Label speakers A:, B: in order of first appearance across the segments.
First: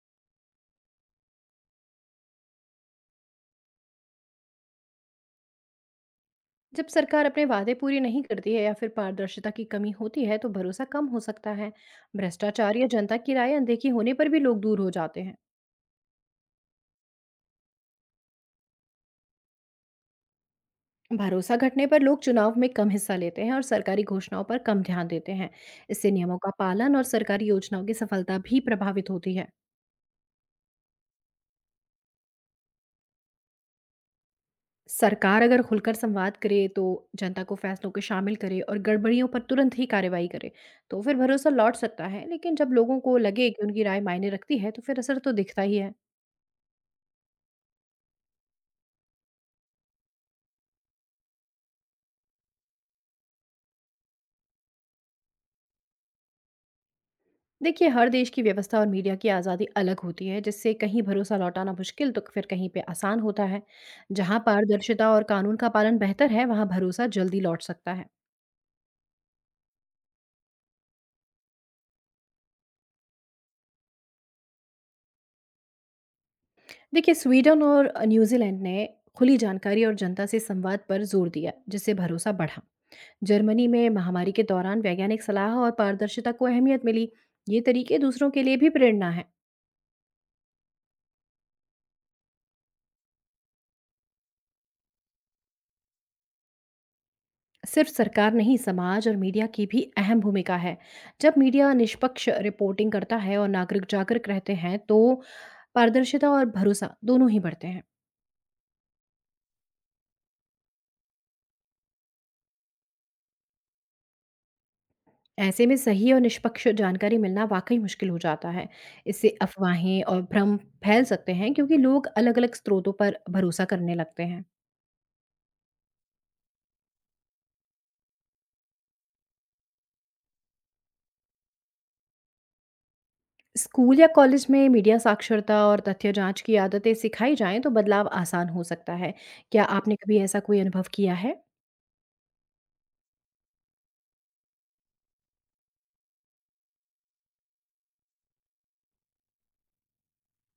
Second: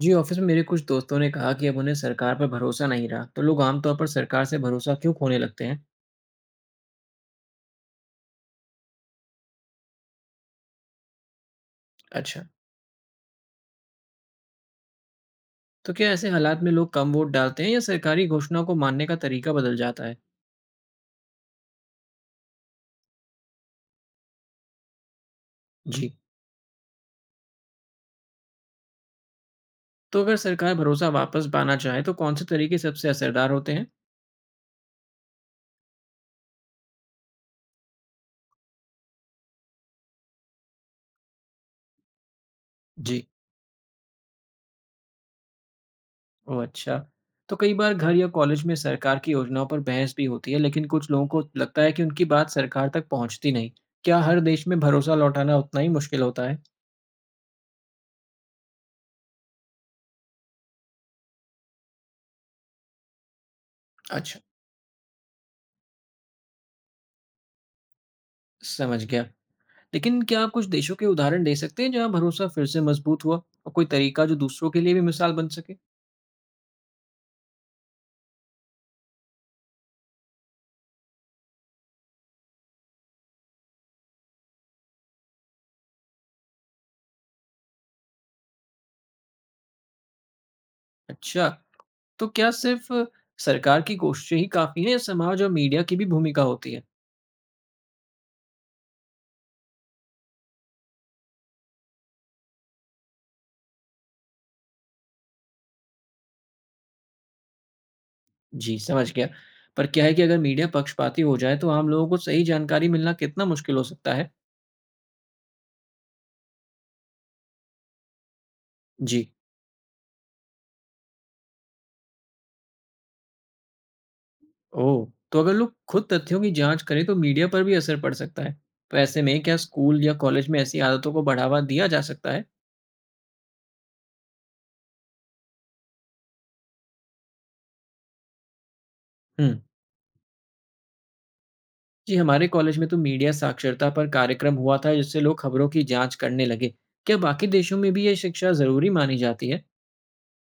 A: जी, office में मेरे कुछ दोस्तों ने कहा कि अब उन्हें सरकार पर भरोसा नहीं रहा, तो लोग आमतौर पर सरकार से भरोसा क्यों खोने लगते हैं?
B: जब सरकार अपने वादे पूरे नहीं करती है या फिर पारदर्शिता की कमी होती है तो भरोसा कम हो सकता है।
A: अच्छा।
B: भ्रष्टाचार या जनता की राय अनदेखी होने पर भी लोग दूर हो जाते हैं।
A: तो क्या ऐसे हालात में लोग कम वोट डालते हैं या सरकारी घोषणाओं को मानने का तरीका बदल जाता है?
B: भरोसा घटने पर लोग चुनाव में कम हिस्सा लेते हैं और सरकारी घोषणाओं पर कम ध्यान देते हैं। इससे
A: जी।
B: नियमों का पालन और सरकारी योजनाओं की सफलता भी प्रभावित होती है।
A: तो अगर सरकार भरोसा वापस पाना चाहे, तो कौन से तरीके सबसे असरदार होते हैं?
B: सरकार अगर खुलकर संवाद करे तो जनता को फैसलों को शामिल करे और गड़बड़ियों पर तुरंत ही कार्रवाई करे तो फिर भरोसा लौट सकता है, लेकिन जब लोगों को
A: जी।
B: लगे कि उनकी राय मायने रखती है तो फिर असर तो दिखता ही है।
A: ओह अच्छा। तो कई बार घर या कॉलेज में सरकार की योजनाओं पर बहस भी होती है, लेकिन कुछ लोगों को लगता है कि उनकी बात सरकार तक पहुंचती नहीं। क्या हर देश में भरोसा लौटाना उतना ही मुश्किल होता है?
B: देखिए, हर देश की व्यवस्था और मीडिया की आज़ादी अलग होती है, जिससे कहीं भरोसा लौटाना मुश्किल तो फिर कहीं पे आसान होता है। जहाँ
A: अच्छा।
B: पारदर्शिता और कानून का पालन बेहतर है वहाँ भरोसा जल्दी लौट सकता है।
A: समझ गया। लेकिन क्या आप कुछ देशों के उदाहरण दे सकते हैं जहां भरोसा फिर से मजबूत हुआ और कोई तरीका जो दूसरों के लिए भी मिसाल बन सके।
B: देखिए, स्वीडन और न्यूजीलैंड ने खुली जानकारी और जनता से संवाद पर जोर दिया, जिससे भरोसा बढ़ा। जर्मनी में महामारी के दौरान वैज्ञानिक सलाह और पारदर्शिता को अहमियत मिली। ये तरीके दूसरों के लिए भी प्रेरणा है।
A: अच्छा। तो क्या सिर्फ सरकार की कोशिशें ही काफी हैं या समाज और मीडिया की भी भूमिका होती है।
B: सिर्फ सरकार नहीं, समाज और मीडिया की भी अहम भूमिका है। जब मीडिया निष्पक्ष रिपोर्टिंग करता है और नागरिक जागरूक रहते हैं तो पारदर्शिता और भरोसा दोनों ही बढ़ते हैं।
A: जी, समझ गया। पर क्या है कि अगर मीडिया पक्षपाती हो जाए तो आम लोगों को सही जानकारी मिलना कितना मुश्किल हो सकता है?
B: ऐसे में सही और निष्पक्ष जानकारी मिलना वाकई मुश्किल हो जाता है।
A: जी।
B: इससे अफवाहें और भ्रम फैल सकते हैं, क्योंकि लोग अलग अलग स्रोतों पर भरोसा करने लगते हैं।
A: ओह। तो अगर लोग खुद तथ्यों की जांच करें तो मीडिया पर भी असर पड़ सकता है। तो ऐसे में क्या स्कूल या कॉलेज में ऐसी आदतों को बढ़ावा दिया जा सकता है?
B: स्कूल या कॉलेज में मीडिया साक्षरता और तथ्य जांच की आदतें सिखाई जाएं तो बदलाव आसान हो सकता है।
A: हम्म।
B: क्या आपने कभी ऐसा कोई अनुभव किया है?
A: जी, हमारे कॉलेज में तो मीडिया साक्षरता पर कार्यक्रम हुआ था जिससे लोग खबरों की जांच करने लगे। क्या बाकी देशों में भी ये शिक्षा जरूरी मानी जाती है?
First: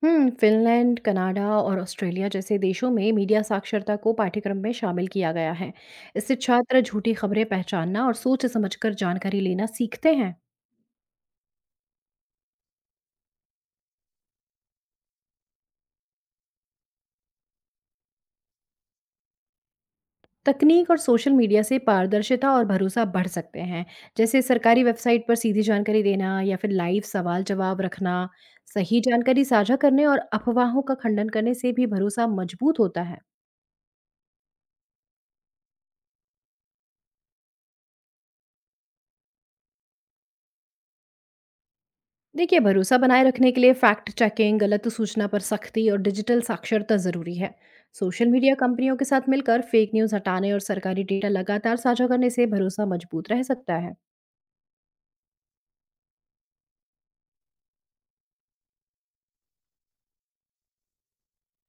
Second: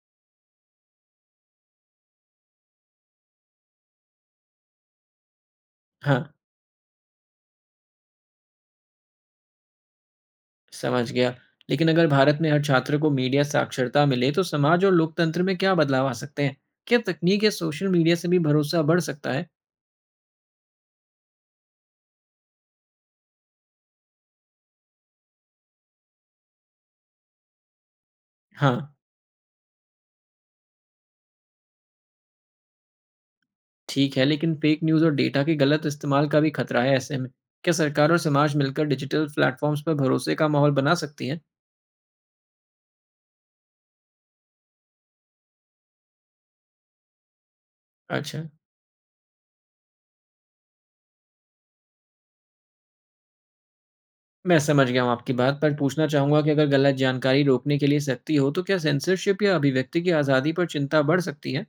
B: फ़िनलैंड, कनाडा और ऑस्ट्रेलिया जैसे देशों में मीडिया साक्षरता को पाठ्यक्रम में शामिल किया गया है।
A: हाँ।
B: इससे छात्र झूठी खबरें पहचानना और सोच समझकर जानकारी लेना सीखते हैं।
A: समझ गया। लेकिन अगर भारत में हर छात्र को मीडिया साक्षरता मिले तो समाज और लोकतंत्र में क्या बदलाव आ सकते हैं? क्या तकनीक या सोशल मीडिया से भी भरोसा बढ़ सकता है?
B: तकनीक और सोशल मीडिया से पारदर्शिता और भरोसा बढ़ सकते हैं, जैसे सरकारी वेबसाइट पर सीधी जानकारी देना या फिर लाइव सवाल-जवाब रखना।
A: हाँ।
B: सही जानकारी साझा करने और अफवाहों का खंडन करने से भी भरोसा मजबूत होता है।
A: ठीक है, लेकिन फेक न्यूज़ और डेटा के गलत इस्तेमाल का भी खतरा है, ऐसे में क्या सरकार और समाज मिलकर डिजिटल प्लेटफॉर्म्स पर भरोसे का माहौल बना सकती है?
B: देखिए, भरोसा बनाए रखने के लिए फैक्ट चेकिंग, गलत सूचना पर सख्ती और डिजिटल साक्षरता ज़रूरी है। सोशल
A: अच्छा।
B: मीडिया कंपनियों के साथ मिलकर फेक न्यूज़ हटाने और सरकारी डेटा लगातार साझा करने से भरोसा मजबूत रह सकता है।
A: मैं समझ गया हूँ आपकी बात, पर पूछना चाहूँगा कि अगर गलत जानकारी रोकने के लिए सख्ती हो, तो क्या सेंसरशिप या अभिव्यक्ति की आज़ादी पर चिंता बढ़ सकती है?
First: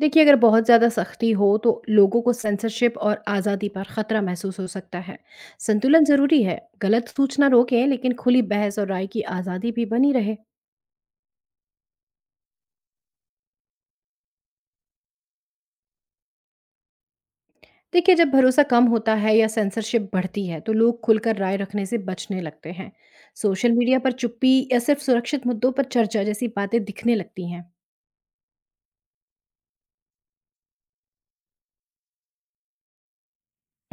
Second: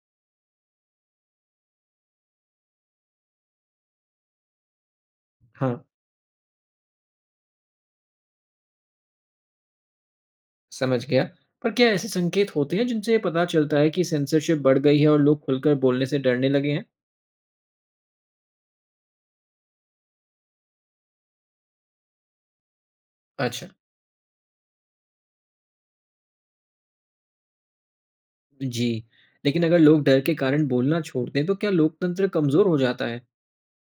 B: देखिए, अगर बहुत ज़्यादा सख्ती हो तो लोगों को सेंसरशिप और आज़ादी पर खतरा महसूस हो सकता है।
A: हाँ।
B: संतुलन ज़रूरी है, गलत सूचना रोकें लेकिन खुली बहस और राय की आज़ादी भी बनी रहे।
A: समझ गया। पर क्या ऐसे संकेत होते हैं जिनसे ये पता चलता है कि सेंसरशिप बढ़ गई है और लोग खुलकर बोलने से डरने लगे हैं?
B: देखिए, जब भरोसा कम होता है या सेंसरशिप बढ़ती है तो लोग खुलकर राय रखने से बचने लगते हैं।
A: अच्छा।
B: सोशल मीडिया पर चुप्पी या सिर्फ सुरक्षित मुद्दों पर चर्चा जैसी बातें दिखने लगती हैं।
A: जी, लेकिन अगर लोग डर के कारण बोलना छोड़ दें, तो क्या लोकतंत्र कमज़ोर हो जाता है?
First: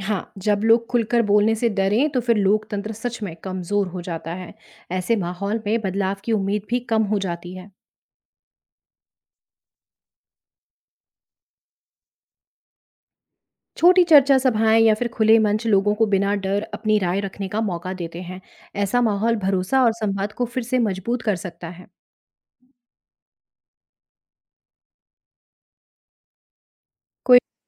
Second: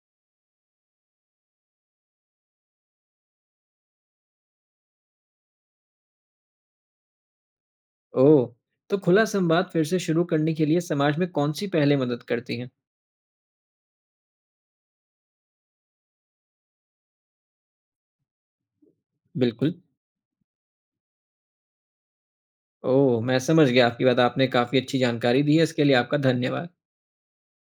B: हाँ, जब लोग खुलकर बोलने से डरें तो फिर लोकतंत्र सच में कमजोर हो जाता है। ऐसे माहौल में बदलाव की उम्मीद भी कम हो जाती है।
A: ओह! तो खुला संवाद फिर से शुरू करने के लिए समाज में कौन सी पहलें मदद करती हैं?
B: छोटी चर्चा सभाएं या फिर खुले मंच लोगों को बिना डर अपनी राय रखने का मौका देते हैं। ऐसा माहौल
A: बिल्कुल।
B: भरोसा और संवाद को फिर से मजबूत कर सकता है।
A: ओह! मैं समझ गया आपकी बात। आपने काफ़ी अच्छी जानकारी दी है, इसके लिए आपका धन्यवाद।